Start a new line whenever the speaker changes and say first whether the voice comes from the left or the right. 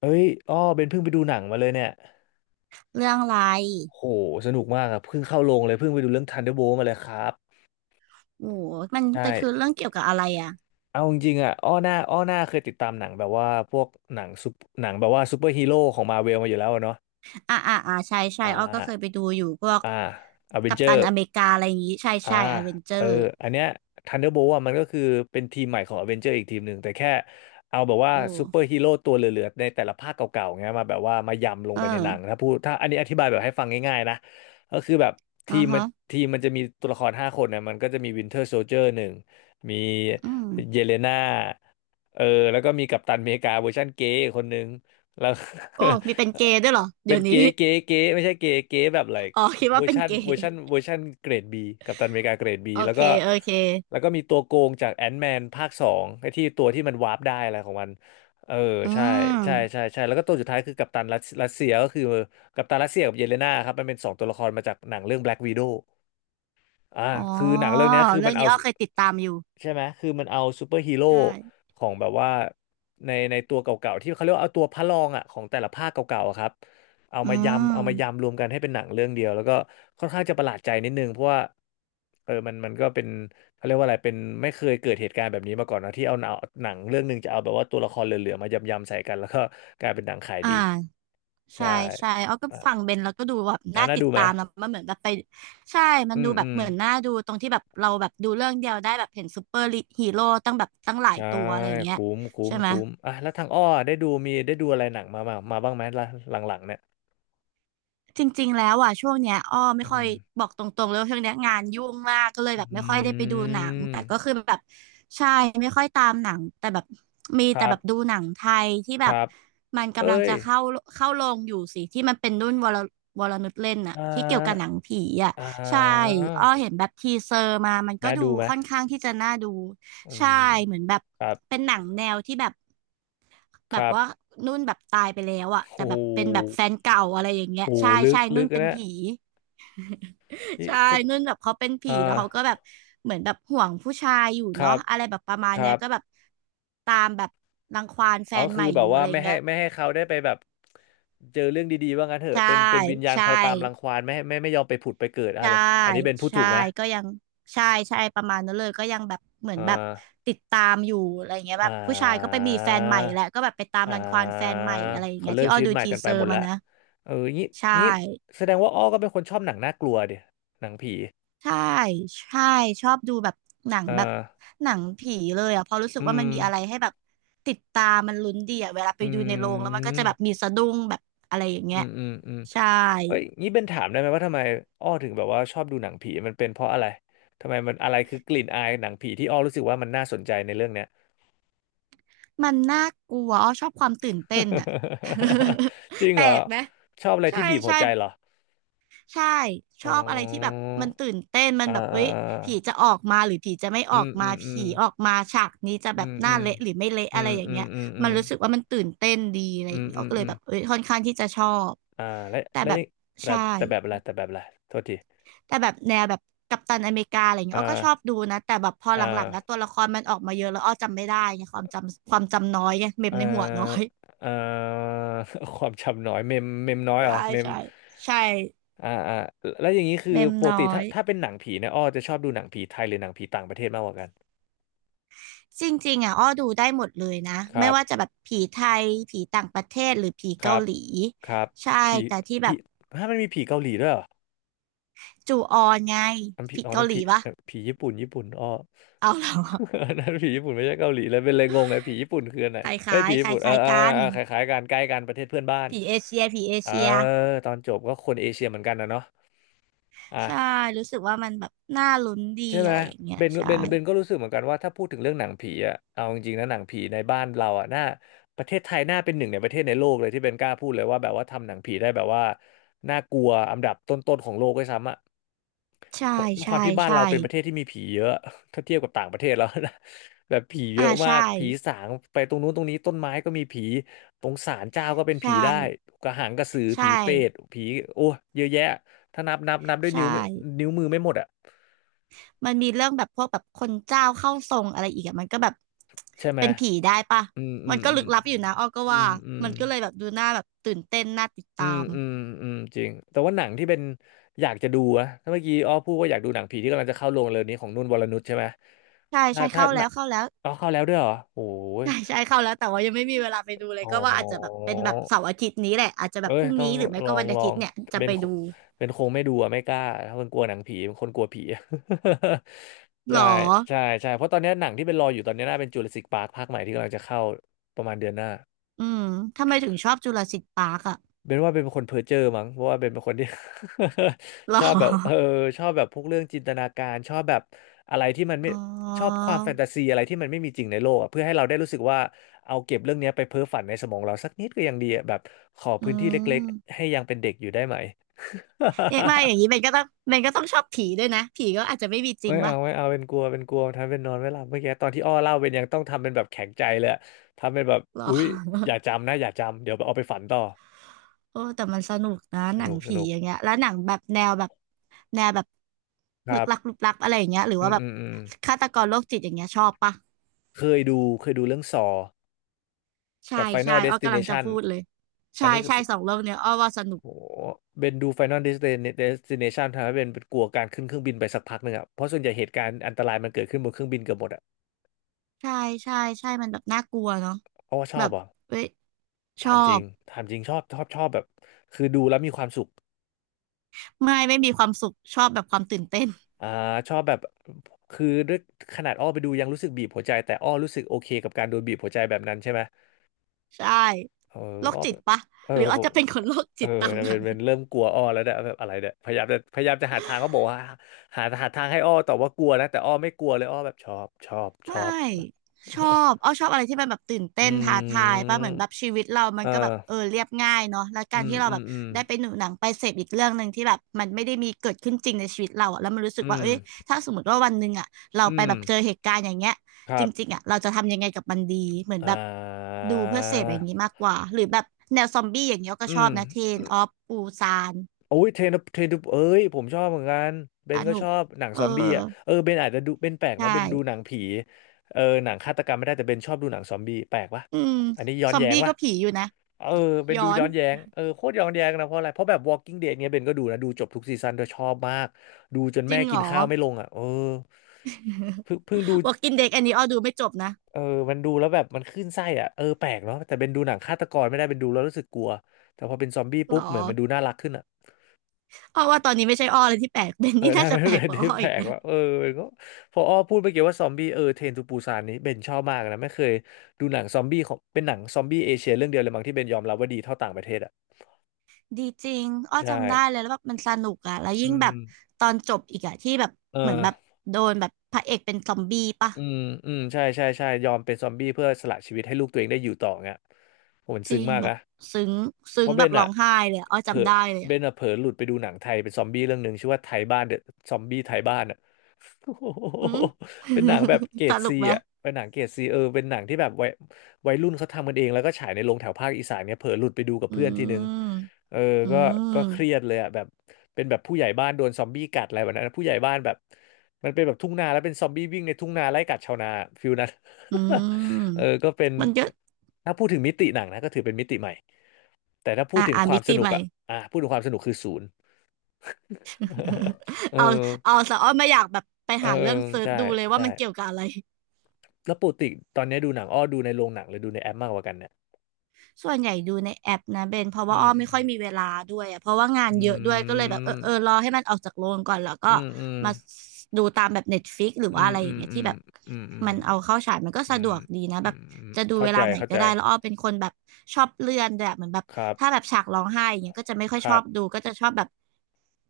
left: เอ้ยอ้อเบนเพิ่งไปดูหนังมาเลยเนี่ย
right: เรื่องอะไร
left: โหสนุกมากอะเพิ่งเข้าโรงเลยเพิ่งไปดูเรื่อง Thunderbolt มาเลยครับ
right: โอ้โหมัน
left: ใช่
right: เป็นคือเรื่องเกี่ยวกับอะไรอ่ะ
left: เอาจริงๆอะอ้อหน้าอ้อหน้าเคยติดตามหนังแบบว่าพวกหนังซุปหนังแบบว่าซูเปอร์ฮีโร่ของมาเวลมาอยู่แล้วอะเนาะ
right: ใช่ใช่
left: อ่า
right: อ้อก็เคยไปดูอยู่พวก
left: อ่าอเวน
right: กัป
left: เจอ
right: ตัน
left: ร์
right: อเมริกาอะไรอย่างงี้ใช่
left: อ่า
right: ใช่อเวนเจอ
left: เออ
right: ร์
left: อันเนี้ย Thunderbolt อ่ะมันก็คือเป็นทีมใหม่ของอเวนเจอร์อีกทีมหนึ่งแต่แค่เอาแบบว่า
right: โอ้
left: ซูเปอร์ฮีโร่ตัวเหลือๆในแต่ละภาคเก่าๆเงี้ยมาแบบว่ามายำลง
right: เอ
left: ไปในห
right: อ
left: นังถ้าพูดถ้าอันนี้อธิบายแบบให้ฟังง่ายๆนะก็คือแบบ
right: อ่า
left: ทีมมั
right: ฮะ
left: นทีมมันจะมีตัวละครห้าคนนะมันก็จะมีวินเทอร์โซ i เจอร์หนึ่งมี
right: อืม
left: เยเลนาเออแล้วก็มีกัปตันอเมริกาเวอร์ชันเกย์คนหนึ่ง แล้ว
right: โอ้มีเป็นเกย์ด้วยเหรอ
left: เป็
right: เดี๋ย
left: น
right: วนี้
left: เก๋เก๋เก๋ไม่ใช่เก๋เก๋แบบ l i ก
right: อ๋อคิด
left: เว
right: ว่า
left: อร์
right: เป็น
left: ชัน
right: เก
left: เวอ
right: ย์
left: ร์ชันเวอร์ชันเกรดบีกัปตันอเมริกาเกรดบี
right: โอ
left: แล้ว
right: เค
left: ก็
right: โอเค
left: แล้วก็มีตัวโกงจากแอน m ์แมนภาคสองไอ้ที่ตัวที่มันวาร์ปได้อะไรของมันเออ
right: อื
left: ใช่
right: ม
left: ใช่ใช่ใช่แล้วก็ตัวสุดท้ายคือกัปตันรัสเซียก็คือกัปตันรัสเซียกับเยเลนาครับมันเป็นสองตัวละครมาจากหนังเรื่อง Black Widow อ่า
right: อ๋อ
left: คือหนังเรื่องเนี้ยคือ
right: เรื่
left: มั
right: อ
left: น
right: ง
left: เอา
right: นี้อ้อเคยติดตามอยู่
left: ใช่ไหม คือมันเอาซูเปอร์ฮีโร่
right: ใช่
left: ของแบบว่าในในตัวเก่าๆที่เขาเรียกว่าเอาตัวพระรองอ่ะของแต่ละภาคเก่าๆอะครับเอา
right: อื
left: มายำเอามา
right: ม
left: ยำรวมกันให้เป็นหนังเรื่องเดียวแล้วก็ค่อนข้างจะประหลาดใจนิดนึงเพราะว่าเออมันมันก็เป็นเขาเรียกว่าอะไรเป็นไม่เคยเกิดเหตุการณ์แบบนี้มาก่อนนะที่เอาหนังหนังเรื่องหนึ่งจะเอาแบบว่าตัวละครเหลือๆมายำๆใส่กันแล้วก็กลายเป็นหนังขายดี
right: อ่า ใช่
left: ใช่
right: ใช่อ้อก็
left: อ่ะ
right: ฟังเบนแล้วก็ดูแบบ
left: น่า
right: น่า
left: น่า
right: ติ
left: ดู
right: ด
left: ไหม
right: ตามนะมันเหมือนแบบไปใช่ มั
left: อื
right: นดู
left: ม
right: แบ
left: อื
right: บ
left: ม
right: เหมือนน่าดูตรงที่แบบเราแบบดูเรื่องเดียวได้แบบเห็นซูเปอร์ฮีโร่ตั้งแบบตั้งหลาย
left: ใช่
right: ตัวอะไรอย่างเงี้ย
left: คุ้มคุ้ม
right: ใช่ไหม
left: คุ้มอ่ะแล้วทางอ้อได้ดูมีได้ดูอะไรหนังมาบ้างไหมละหลังๆเนี่ย
right: จริงๆ แล้วอ่ะช่วงเนี้ยอ้อไม่
left: อื
right: ค่อย
left: ม
right: บอกตรงๆเลยว่าช่วงเนี้ยงานยุ่งมากก็เลย
left: อ
right: แบบไม่ค่อยได้ไป
left: ื
right: ดูหนังแต่ก็คื
left: ม
right: อแบบใช่ไม่ค่อยตามหนังแต่แบบมี
left: ครั
right: แต่แบบดู
left: บ
right: หนังไทยที่
left: ค
right: แบบ
left: รับ
right: มันกำลัง
left: เอ้ย
right: จะเข้าเข้าโรงอยู่สิที่มันเป็นรุ่นวรวรนุชเล่นน่ะ
left: อ่
right: ที่เกี่ยวกับหนั
left: า
right: งผีอ่ะ
left: อ่
right: ใช่
left: า
right: อ้อเห็นแบบทีเซอร์มามันก็
left: น่า
right: ดู
left: ดูไหม
right: ค่อนข้างที่จะน่าดู
left: อื
right: ใช่
left: ม
right: เหมือนแบบ
left: ครับ
right: เป็นหนังแนวที่แบบ
left: ค
right: แบบ
left: รั
right: ว่า
left: บ
right: นุ่นแบบตายไปแล้วอะ
left: โอ้โห
right: แต่แบบเป็นแบบแฟนเก่าอะไรอย่างเงี้ย
left: โอ้
right: ใช่
left: โหลึ
right: ใช่
left: กลึ
right: นุ่น
left: ก
right: เป็น
left: นะ
right: ผี
left: นี่
right: ใช่
left: แสด
right: นุ่นแบบเขาเป็นผี
left: อ่า
right: แล้วเขาก็แบบเหมือนแบบห่วงผู้ชายอยู่
left: ครั
right: เนาะ
left: บ
right: อะไรแบบประมา
left: ค
right: ณ
left: รั
right: เนี้ยก็แบบ
left: บ
right: ตามแบบรังควานแฟ
left: อ๋อ
right: นให
left: คือ
right: ม่
left: แบ
right: อ
left: บ
right: ยู่อะ
left: ว่า
right: ไรอ
left: ไม่
right: ย่าง
left: ให้
right: เงี้ย
left: ไม่ให้เขาได้ไปแบบเจอเรื่องดีๆว่างั้นเถอะ
right: ใช่
left: เป็นเป็นวิญญาณ
right: ใช่
left: คอยตามรังควานไม่ให้ไม่ยอมไปผุดไปเกิดอ่ะ
right: ใช่
left: แบบอันนี้เป็นพูด
right: ใช่
left: ถูกไหม
right: ก็ยังใช่ใช่ประมาณนั้นเลยก็ยังแบบเหมือ
left: อ่
right: นแบบ
left: า
right: ติดตามอยู่อะไรอย่างเงี้ย
left: อ่
right: แบบผู้ชายก็ไป
left: า
right: มีแฟนใหม่แหละก็แบบไปตาม
left: อ่
right: รังควานแฟ
left: า
right: นใหม่อะไรอย่าง
left: เขา
right: เงี้ย
left: เลิ
right: ที่
left: ก
right: อ้อ
left: ชีวิต
right: ดู
left: ใหม่
right: ที
left: กันไป
right: เซอ
left: หม
right: ร์
left: ด
right: มา
left: ละ
right: นะ
left: เอองี้
right: ใช่
left: งี้แสดงว่าอ้อก็เป็นคนชอบหนังน่ากลัวดิหนังผี
right: ใช่ใช่ชอบดูแบบหนัง
left: เออ
right: แบบหนังผีเลยอ่ะเพราะรู้สึก
left: อื
right: ว่ามัน
left: ม
right: มีอะไรให้แบบติดตามมันลุ้นดีอ่ะเวลาไป
left: อื
right: ดูในโรงแล้วมันก็
left: ม
right: จะแบบมีสะดุ้งแบบอะไรอย่าง
left: อื
right: เงี้ย
left: มอืมอืม
right: ใช่
left: เอ้ยงี้เป็นถามได้ไหมว่าทำไมอ้อถึงแบบว่าชอบดูหนังผีมันเป็นเพราะอะไรทำไมมันอะไรคือกลิ่นอายหนังผีที่อ้อรู้สึกว่ามันน่าสนใจในเรื่องเนี้ย
right: มันน่ากลัวอ้อชอบความตื่นเต้นอ่ะ
left: จริ ง
right: แป
left: เหร
right: ล
left: อ
right: กไหม
left: ชอบอะไร
right: ใช่
left: ที่บีบหัว
right: ใช่
left: ใจเหรอ
right: ใช่ช
left: อ๋อ
right: อบอะไรที่แบบมันตื่นเต้นมัน
left: อ่
right: แบบเอ้ยผี
left: า
right: จะออกมาหรือผีจะไม่อ
left: อื
right: อก
left: มอื
right: มา
left: มอื
right: ผี
left: ม
right: ออกมาฉากนี้จะ
left: อื
right: แบบ
left: ม
right: ห
left: อื
right: น้า
left: ม
right: เละหรือไม่เละ
left: อื
right: อะไร
left: ม
right: อย่าง
left: อื
right: เงี้
left: ม
right: ย
left: อืมอื
right: มัน
left: ม
right: รู้สึกว่ามันตื่นเต้นดีอะไร
left: อื
right: อย่าง
left: ม
right: เงี้ย
left: อื
right: อ้อ
left: ม
right: ก็เล
left: อื
right: ย
left: ม
right: แบบเอ้ยค่อนข้างที่จะชอบ
left: อ่าและ
right: แต่
left: และ
right: แบบ
left: อีกแต่
right: ใช่
left: แต่แบบอะไรแต่แบบอะไรโทษที
right: แต่แบบแนวแบบกัปตันอเมริกาอะไรเงี้
left: อ่
right: ยอ้อก็
left: า
right: ชอบดูนะแต่แบบพอ
left: อ่
right: หลังๆแล้ว
left: า
right: ตัวละครมันออกมาเยอะแล้วอ้อจำไม่ได้ไงความจำความจำน้อยไงเมม
left: เอ่
right: ในหัวน้อ
left: อ
right: ย
left: เอ่อ ความจำน้อยเมมน้อย เหรอ
right: ใช่
left: เมม
right: ใช่ใช่
left: อ่าอ่าแล้วอย่างนี้คือ
right: เมม
left: ปก
right: น้
left: ติ
right: อ
left: ถ้า
right: ย
left: ถ้าเป็นหนังผีเนี่ยอ้อจะชอบดูหนังผีไทยหรือหนังผีต่างประเทศมากกว่ากัน
right: จริงๆอ่ะอ้อดูได้หมดเลยนะ
left: ครั
right: ไม่
left: บ
right: ว่าจะแบบผีไทยผีต่างประเทศหรือผี
left: ครั
right: เกา
left: บ
right: หลี
left: ครับ
right: ใช่
left: ผี
right: แต่ที่แบ
left: ผี
right: บ
left: ถ้ามันมีผีเกาหลีด้วยเหรอ
right: จูออนไง
left: อันผี
right: ผี
left: อ๋อ
right: เกา
left: นั่น
right: ห
left: ผี
right: ลีปะ
left: ผีญี่ปุ่นญี่ปุ่นอ้อ
right: เอาเหรอ
left: อันนั้นผีญี่ปุ่นไม่ใช่เกาหลีเลยเป็นเลยงงไงผีญี่ปุ่นคืออันไหน
right: คล
left: เฮ้ย
right: ้าย
left: ผี
right: ๆค
left: ญี่
right: ล
left: ปุ่นเออ
right: ้าย
left: เออ
right: ๆกัน
left: เออคล้ายๆกันใกล้กันประเทศเพื่อนบ้าน
right: ผีเอเชียผีเอ
left: เออ
right: เชีย
left: ตอนจบก็คนเอเชียเหมือนกันนะเนาะอ่ะ
right: ใช่รู้สึกว่ามันแบบน่าลุ้นดี
left: ใช่ไหม
right: อะไรอย่างเงี้ย
left: เบน
right: ใช่
left: เบนเบนก็รู้สึกเหมือนกันว่าถ้าพูดถึงเรื่องหนังผีอะเอาจริงๆนะหนังผีในบ้านเราอะน่าประเทศไทยน่าเป็นหนึ่งในประเทศในโลกเลยที่เบนกล้าพูดเลยว่าแบบว่าทำหนังผีได้แบบว่าน่ากลัวอันดับต้นๆของโลกด้วยซ้ำอะ
right: ใช่
left: เพราะด้วยค
right: ใช่
left: วามที่บ้าน
right: ใช่
left: เราเป็นประเทศที่มีผีเยอะ ถ้าเทียบกับต่างประเทศแล้วนะ แบบผีเย
right: อ่า
left: อะมาก
right: ใช่
left: ผีสางไปตรงนู้นตรงนี้ต้นไม้ก็มีผีตรงศาลเจ้าก็เป็น
right: ใช่
left: ผีได้กระหังกระสือ
right: ใช่
left: ผีเปรตผีโอ้เยอะแยะถ้านับด้วย
right: ใช่
left: นิ้วไม่นิ้วมือไม่หมดอ่ะ
right: มันมีเรื่องแบบพวกแบบคนเจ้าเข้าทรงอะไรอีกอะมันก็แบบ
left: ใช่ไหม
right: เป็นผีได้ปะ
left: อืมอื
right: มัน
left: ม
right: ก็
left: อื
right: ลึ
left: ม
right: กลับอยู่นะอ้อก็
left: อื
right: ว่า
left: มอืม
right: มันก็เลยแบบดูน่าแบบตื่นเต้นน่าติด
left: อื
right: ตา
left: ม
right: ม
left: อืมอืมจริงแต่ว่าหนังที่เป็นอยากจะดูอะถ้าเมื่อกี้อ้อพูดว่าอยากดูหนังผีที่กำลังจะเข้าโรงเร็วนี้ของนุ่นวรนุชใช่ไหม
right: ใช่
left: ถ้า
right: ใช่
left: ถ้า
right: เข้า
left: หนั
right: แล้
left: ง
right: วเข้าแล้ว
left: อ๋อเข้าแล้วด้วยเหรอโอ้โห
right: ใช่ใช่เข้าแล้วแต่ว่ายังไม่มีเวลาไปดูเลย
left: อ๋อ
right: ก็ว่าอาจจะแบบเป็นแบบเสาร์อาทิตย์นี้แหละอาจจะแบ
left: เอ้
right: บพ
left: ย
right: รุ่ง
left: ต้อ
right: นี้
left: ง
right: หรือไม่
left: ล
right: ก็
left: อง
right: วันอา
left: ลอ
right: ทิต
left: ง
right: ย์เนี่ยจะ
left: เป็น
right: ไป
left: ค
right: ดู
left: เป็นคงไม่ดูอะไม่กล้าถ้าเป็นกลัวหนังผี เป็นคนกลัวผี
right: หร
left: ใช่
right: อ
left: ใช่ ใช่ เพราะตอนเนี้ยหนังที่เป็นรออยู่ตอนเนี้ยน่าเป็นจูราสสิคพาร์คภาคใหม่ที่กำลังจะเข้าประมาณเดือนหน้า
right: อืมทำไมถึงชอบจุราสิลิ์ปาร์กอะ
left: เบนว่าเป็นคนเพ้อเจ้อมั้งเพราะว่าเบนเป็นคนที่
right: หร
left: ช
right: อ
left: อบแบบชอบแบบพวกเรื่องจินตนาการชอบแบบอะไรที่มัน ไม่
right: อ๋อ
left: ชอบความแฟนตาซีอะไรที่มันไม่มีจริงในโลกอะเพื่อให้เราได้รู้สึกว่าเอาเก็บเรื่องเนี้ยไปเพ้อฝันในสมองเราสักนิดก็ยังดีอะแบบขอ
right: อื
left: พื้นที่เล็กๆ
right: ม
left: ให้ยังเป็นเด็กอยู่ได้ไหม
right: เอ๊ะไม่อย่างนี้เบนก็ต้องเบนก็ต้องชอบผีด้วยนะผีก็อาจจะไม่มีจริ
left: ไม่
right: งวะ
left: เอาไม่เอาเป็นกลัวเป็นกลัวทำเป็นนอนไม่หลับเมื่อกี้ตอนที่อ้อเล่าเป็นยังต้องทำเป็นแบบแข็งใจเลยอะทำเป็นแบบ
right: หร
left: อุ๊ย
right: อ
left: อย่าจำนะอย่าจำเดี๋ยวเอาไปฝันต่อ
right: โอ้แต่มันสนุกนะ
left: ส
right: หนัง
left: นุกส
right: ผี
left: นุก
right: อย่างเงี้ยแล้วหนังแบบแนวแบบแนวแบบ
left: ค
right: ลึ
left: รั
right: กลับ
left: บ
right: ลึกลับอะไรอย่างเงี้ยหรือ
left: อื
right: ว่า
left: ม
right: แบ
left: อื
right: บ
left: มอืม
right: ฆาตกรโรคจิตอย่างเงี้ยชอบปะ
left: เคยดูเคยดูเรื่องซอ
right: ใช่
left: กับ
right: ใช่
left: Final
right: อ้อกำลังจะ
left: Destination
right: พูดเลยใช่
left: อันนี้คือ
right: ใช่สองเรื่องเนี้ยอ้อว่าสนุก
left: โหเป็นดู Destination ทำให้เบนเป็นกลัวการขึ้นเครื่องบินไปสักพักหนึ่งอ่ะ เพราะส่วนใหญ่เหตุการณ์อันตรายมันเกิดขึ้นบนเครื่องบินเกือบหมดอ่ะ
right: ใช่ใช่ใช่มันแบบน่ากลัวเนาะ
left: เพราะว่าชอ
right: แบ
left: บ
right: บ
left: หรอ่ะ
right: เว้ยช
left: ถา
right: อ
left: มจริง
right: บ
left: ถามจริงชอบชอบชอบแบบคือดูแล้วมีความสุข
right: ไม่ไม่มีความสุขชอบแบบความตื่นเต้น
left: อ่าชอบแบบคือด้วยขนาดอ้อไปดูยังรู้สึกบีบหัวใจแต่อ้อรู้สึกโอเคกับการโดนบีบหัวใจแบบนั้นใช่ไหม
right: ใช่
left: เออ
right: โรค
left: อ้อ
right: จิ
left: แบ
right: ต
left: บ
right: ปะหรือ
left: ผ
right: อาจ
left: ม
right: จะเป็นคนโรค
left: เอ
right: จิ
left: อ
right: ตตามหนั
left: เป็น
right: ง
left: เป็นเริ่มกลัวอ้อแล้วเนี่ยแบบอะไรเนี่ยพยายามจะหาทางเขาบอกว่าหาทางให้อ้อแต่ว่ากลัวนะแต่อ้อไม่กลัวเลยอ้อแบบชอบชอบช
right: ไม่
left: อบ
right: ชอบ เอาชอบอะไรที่มันแบบตื่น
left: อื
right: เต้นท้าทายป่ะเหมือ
left: ม
right: นแบบชีวิตเรามั
left: เอ
right: น
left: อ
right: ก็แบบเรียบง่ายเนาะแล้วการ
left: อืม
right: ที่เรา
left: อื
right: แบ
left: ม
right: บ
left: อืม
right: ได้ไปหนังไปเสพอีกเรื่องหนึ่งที่แบบมันไม่ได้มีเกิดขึ้นจริงในชีวิตเราอะแล้วมันรู้สึ
left: อื
right: กว่า
left: ม
right: เอ้ยถ้าสมมติว่าวันหนึ่งอะเรา
left: อื
right: ไป
left: ม
right: แบบเจอเหตุการณ์อย่างเงี้ย
left: ค
right: จ
left: รับ
right: ริงๆอะเราจะทำยังไงกับมันดีเหมือน
left: อ่
right: แบบ
left: า
right: ดูเพื่อเสพอย่างนี้มากกว่าหรือแบบแนวซอมบี้อย่างเงี้ยก็ช
left: อื
right: อ
left: ม
right: บนะเทนออฟปูซาน
left: โอ้ยเทรนเอ้ยผมชอบเหมือนกันเบ
right: อ
left: นก็
right: นุ
left: ช
right: ก
left: อบหนัง
right: เออ
left: ซอมบี้อ่ะเออเบนอาจจะดูเบนแปลก
right: ใช
left: เนาะเบนดูหนั
right: ่
left: งผีเออหนังฆาตกรรมไม่ได้แต่เบนชอบดูหนังซอมบี้แปลกปะ
right: อืม
left: อันนี้ย้อ
right: ซ
left: น
right: อม
left: แย้ง
right: บี้
left: ปะ
right: ก็ผีอยู่นะ
left: เออเป็น
right: ย้อ
left: ดู
right: น
left: ย้อนแย้งเออโคตรย้อนแย้งนะเพราะอะไรเพราะแบบ Walking Dead เนี้ยเบนก็ดูนะดูจบทุกซีซันด้วยชอบมากดูจน
right: จริ
left: แม่
right: งเห
left: กิ
right: ร
left: น
right: อ
left: ข้าวไม่ลงอ่ะเออเพิ่งดู
right: Walking Dead อันนี้อ้อดูไม่จบนะ
left: เออมันดูแล้วแบบมันขึ้นไส้อ่ะเออแปลกเนาะแต่เป็นดูหนังฆาตกรไม่ได้เป็นดูแล้วรู้สึกกลัวแต่พอเป็นซอมบี้
right: หร
left: ปุ๊
right: อ
left: บเหมือนมันดูน่ารักขึ้นอ่ะ
right: อ้อว่าตอนนี้ไม่ใช่อ้อเลยที่แปลกเป็น
left: เอ อ
right: นี่ น่า
left: น่า
right: จะ
left: เป็น
right: แปลก
left: เป็
right: ก
left: น
right: ว่าอ้อ
left: ที่แปล
right: อีก
left: ก
right: นะ
left: ว่าเออเันก็พออ้อพูดไปเกี่ยวว่าซอมบี้เออเทรนทูปูซานนี้เบนชอบมากนะไม่เคยดูหนังซอมบี้ของเป็นหนังซอมบี้เอเชียเรื่องเดียวเลยมั้งที่เบนยอมรับว่าดีเท่าต่างประเทศอ่ะ
right: ดีจริงอ้อ
left: ใช่
right: จำได้เลยแล้วแบบมันสนุกอะแล้วยิ่
left: อื
right: งแบ
left: ม
right: บตอนจบอีกอะที่แบบ
left: เอ
right: เหมือนแบบ
left: อ
right: โดนแบบพระเอกเป็นซอมบี้ปะ
left: อืมอืมใช่ใช่ใช่ยอมเป็นซอมบี้เพื่อสละชีวิตให้ลูกตัวเองได้อยู่ต่อเงี้ยโหมัน
right: จ
left: ซึ้ง
right: ริง
left: มาก
right: แบ
left: อะ
right: บซึ้ง
left: เพ
right: ซึ้ง
left: ราะเบ
right: แบบ
left: น
right: ร้
left: อะ
right: องไห้เลยอะอ้อ
left: เผลอ
right: จำได้เลย
left: เบ
right: อะ
left: นอะเผลอหลุดไปดูหนังไทยเป็นซอมบี้เรื่องหนึ่งชื่อว่าไทยบ้านเดอะซอมบี้ไทยบ้านอะ โอ้โห
right: อืม
left: เป็นหนังแบบเกร
right: ส
left: ด
right: นุ
left: ซี
right: กไหม
left: อะเป็นหนังเกรดซีเออเป็นหนังที่แบบวัยรุ่นเขาทำกันเองแล้วก็ฉายในโรงแถวภาคอีสานเนี่ยเผลอหลุดไปดูกับ
right: อื
left: เพื่อนทีนึง
right: ม
left: เออ
right: อื
left: ก็
right: ม
left: ก็เครียดเลยอะแบบเป็นแบบผู้ใหญ่บ้านโดนซอมบี้กัดอะไรแบบนั้นนะผู้ใหญ่บ้านแบบมันเป็นแบบทุ่งนาแล้วเป็นซอมบี้วิ่งในทุ่งนาไล่กัดชาวนาฟิลนั้น
right: อื
left: เออ
right: ม
left: ก็เป็น
right: มันเยอะ
left: ถ้าพูดถึงมิติหนังนะก็ถือเป็นมิติใหม่ แต่ถ้าพูด
right: อ่ะ
left: ถึง
right: อ่า
left: ควา
right: มิ
left: มส
right: ติ
left: นุ
right: ให
left: ก
right: ม่
left: อ่ะอ่ะพูดถึงความสนุกคือศูนย์ เออ
right: เอาเอาสะอ้อมไม่อยากแบบไป
left: เออ
right: หาเรื่องเซิร์ช
left: ใช่
right: ดูเลยว่า
left: ใช่
right: มันเกี่ยวกับอะไร
left: แล้วปกติตอนนี้ดูหนังอ้อดูในโรงหนังหรือดูในแอปมากกว่ากันเนี่ย
right: ส่วนใหญ่ดูในแอปนะเบนเพราะ
left: อื
right: ว่า
left: ม
right: อ้อ
left: อื
right: ไม่ค่อ
left: ม
right: ยมีเวลาด้วยอะเพราะว่างานเยอะด้วยก็เลยแบบเออรอให้มันออกจากโรงก่อนแล้วก็
left: อืมอืม
right: มาดูตามแบบ Netflix หรือ
left: อื
right: ว่าอะ
left: ม
right: ไรอ
left: อื
right: ย่าง
left: ม
right: เงี้ย
left: อื
right: ที่
left: ม
right: แบบ
left: อืม
right: มันเอาเข้าฉายมันก็
left: อื
right: สะด
left: ม
right: วกดีนะ
left: อื
right: แบบ
left: มอืมอืม
right: จะดู
left: เข้า
right: เว
left: ใจ
right: ลาไหน
left: เข้า
right: ก็
left: ใจ
right: ได้แล้วอ้อเป็นคนแบบชอบเลื่อนด้วยอะเหมือนแบบ
left: ครั
right: ถ้าแบ
left: บ
right: บฉากร้องไห้อย่างเงี้ยก็จะไม่ค่อย
left: ค
right: ช
left: รั
right: อ
left: บ
right: บดูก็จะชอบแบบ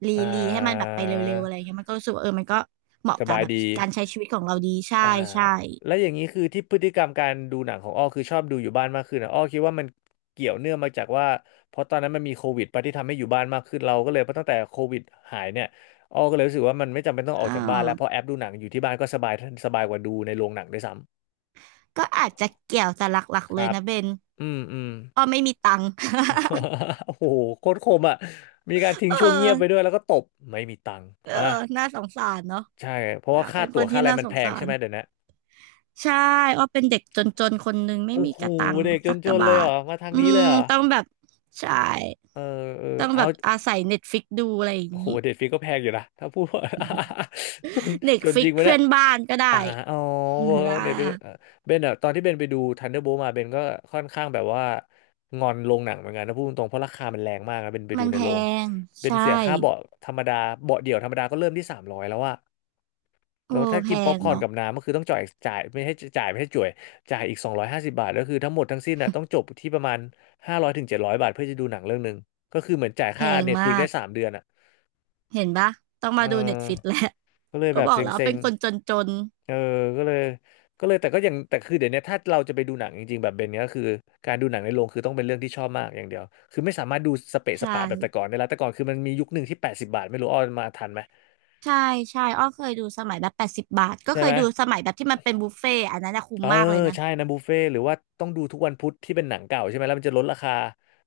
right: รี
left: อ่
right: รีให้มันแบบ
left: า
right: ไปเร็วๆอะไรอย่างเงี้ยมันก็รู้สึกว่าเออมันก็เหมาะ
left: ส
right: กับ
left: บาย
right: แบบ
left: ดี
right: การใช้ชีวิตของเราดีใช่
left: อ่า
right: ใช่
left: แล้วอย่างนี้คือที่พฤติกรรมการดูหนังของอ้อคือชอบดูอยู่บ้านมากขึ้นนะอ้อคิดว่ามันเกี่ยวเนื่องมาจากว่าเพราะตอนนั้นมันมีโควิดไปที่ทำให้อยู่บ้านมากขึ้นเราก็เลยเพราะตั้งแต่โควิดหายเนี่ยอ้อก็เลยรู้สึกว่ามันไม่จำเป็นต้องออ
right: อ่
left: กจากบ้านแล้วเพราะ
right: า
left: แอปดูหนังอยู่ที่บ้านก็สบายสบายกว่าดูในโรงหนังด้วยซ้ำ
right: ก็อาจจะเกี่ยวแต่หลัก
left: ค
right: ๆเลย
left: รับ
right: นะเบน
left: อืมอืม
right: อ๋อไม่มีตังค์
left: โอ้โหโคตรคมอ่ะมีการ ทิ้ง
right: เ
left: ช่วงเงียบไป
right: ออ
left: ด้วยแล้วก็ตบไม่มีตังค์
right: เออ
left: อ่ะ
right: น่าสงสารเนาะ
left: ใช่เพราะ
right: อ่ะ
left: ว่า
right: เป็
left: ค่า
right: นค
left: ตั๋ว
right: น
left: ค่า
right: ที่
left: อะไร
right: น่า
left: มั
right: ส
left: นแพ
right: งสา
left: งใช่
right: ร
left: ไหมเดี๋ยวนะ
right: ใช่อ้อเป็นเด็กจนๆคนหนึ่งไม่
left: โอ้
right: มี
left: โห
right: กระตังค์
left: เด็กจ
right: สักกะ
left: นๆเล
right: บา
left: ยเหร
right: ท
left: อมาทาง
right: อื
left: นี้เล
right: ม
left: ยเหรอ
right: ต้องแบบใช่
left: เออเออ
right: ต้องแบ
left: เอา
right: บอาศัยเน็ตฟิกดูอะไรอย่าง
left: โอ้โห
right: นี้
left: เด็ดฟรีก็แพงอยู่นะถ้าพูดว่า จน
right: เน็ต
left: จน
right: ฟิ
left: จ
right: ก
left: ริงวะ
right: เพื่
left: เนี่ย
right: อนบ้านก็ได้
left: อ่าอ๋อ
right: อ่า
left: เน็ตฟลิกเบนอะตอนที่เบนไปดู Thunderbolt มาเบนก็ค่อนข้างแบบว่างอนโรงหนังเหมือนกันนะพูดตรงๆเพราะราคามันแรงมากนะเบนไป
right: มั
left: ดู
right: น
left: ใน
right: แพ
left: โรง
right: ง
left: เบน
right: ใช่
left: เสียค่าเบาะธรรมดาเบาะเดี่ยวธรรมดาก็เริ่มที่300แล้วอะ
right: โอ้
left: แล้วถ้า
right: แพ
left: กินป๊อป
right: ง
left: คอร์น
right: เนาะ
left: กับน้ำก็คือต้องจ่ายไม่ให้จ่ายอีก250 บาทก็คือทั้งหมดทั้งสิ้นน่ะต้องจบที่ประมาณ500 ถึง 700 บาทเพื่อจะดูหนังเรื่องหนึ่งก็คือเหมือนจ่าย
right: แพ
left: ค่า
right: งมา
left: Netflix ได้
right: ก
left: สามเดือนอะ
right: เห็นปะต้อง
left: เออ
right: มาดูเน็ตฟิกแล้ว
left: ก็เลย
right: ก็
left: แบบ
right: บอ
left: เซ
right: กแล้ว
left: ็
right: เป็น
left: ง
right: คนจน
left: ๆ เออ ก็เลยก็เลยแต่ก็ยังแต่คือเดี๋ยวนี้ถ้าเราจะไปดูหนังจริงๆแบบเบนเนี้ยก็คือการดูหนังในโรงคือต้องเป็นเรื่องที่ชอบมากอย่างเดียวคือไม่สามารถดูสเปะ
right: ๆใช
left: สปะแบบแต่ก่อ
right: ่
left: นได้แล้วแต่ก่อนคือมันมียุคหนึ่งที่80บบาทไม่รู้ออนมาทันไหม
right: ใช่ใช่อ้อเคยดูสมัยแบบ80 บาทก็
left: ใช่
right: เค
left: ไห
right: ย
left: ม
right: ดูสมัยแบบที่มันเป็นบุฟเฟ่ต์อันนั้นนะคุ้ม
left: เออ
right: มากเลยนะ
left: ใช่นะบุฟเฟ่ต์หรือว่าต้องดูทุกวันพุธที่เป็นหนังเก่าใช่ไหมแล้วมันจะลดราคา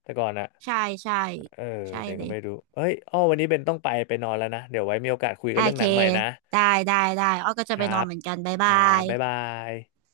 left: แต่ก่อนอะ
right: ใช่ใช่
left: เออ
right: ใช่
left: เดี๋ยว
right: เล
left: ก็
right: ย
left: ไม่รู้เฮ้ยอ้อวันนี้เบนต้องไปไปนอนแล้วนะเดี๋ยวไว้มีโอกาสคุยกั
right: โอ
left: นเรื่องห
right: เค
left: นังใหม่นะ
right: ได้ได้ได้อ้อก็
left: ค
right: จะไป
left: รั
right: นอน
left: บ
right: เหมือนกันบ๊าย
left: ค
right: บา
left: รับ
right: ย
left: บ๊ายบาย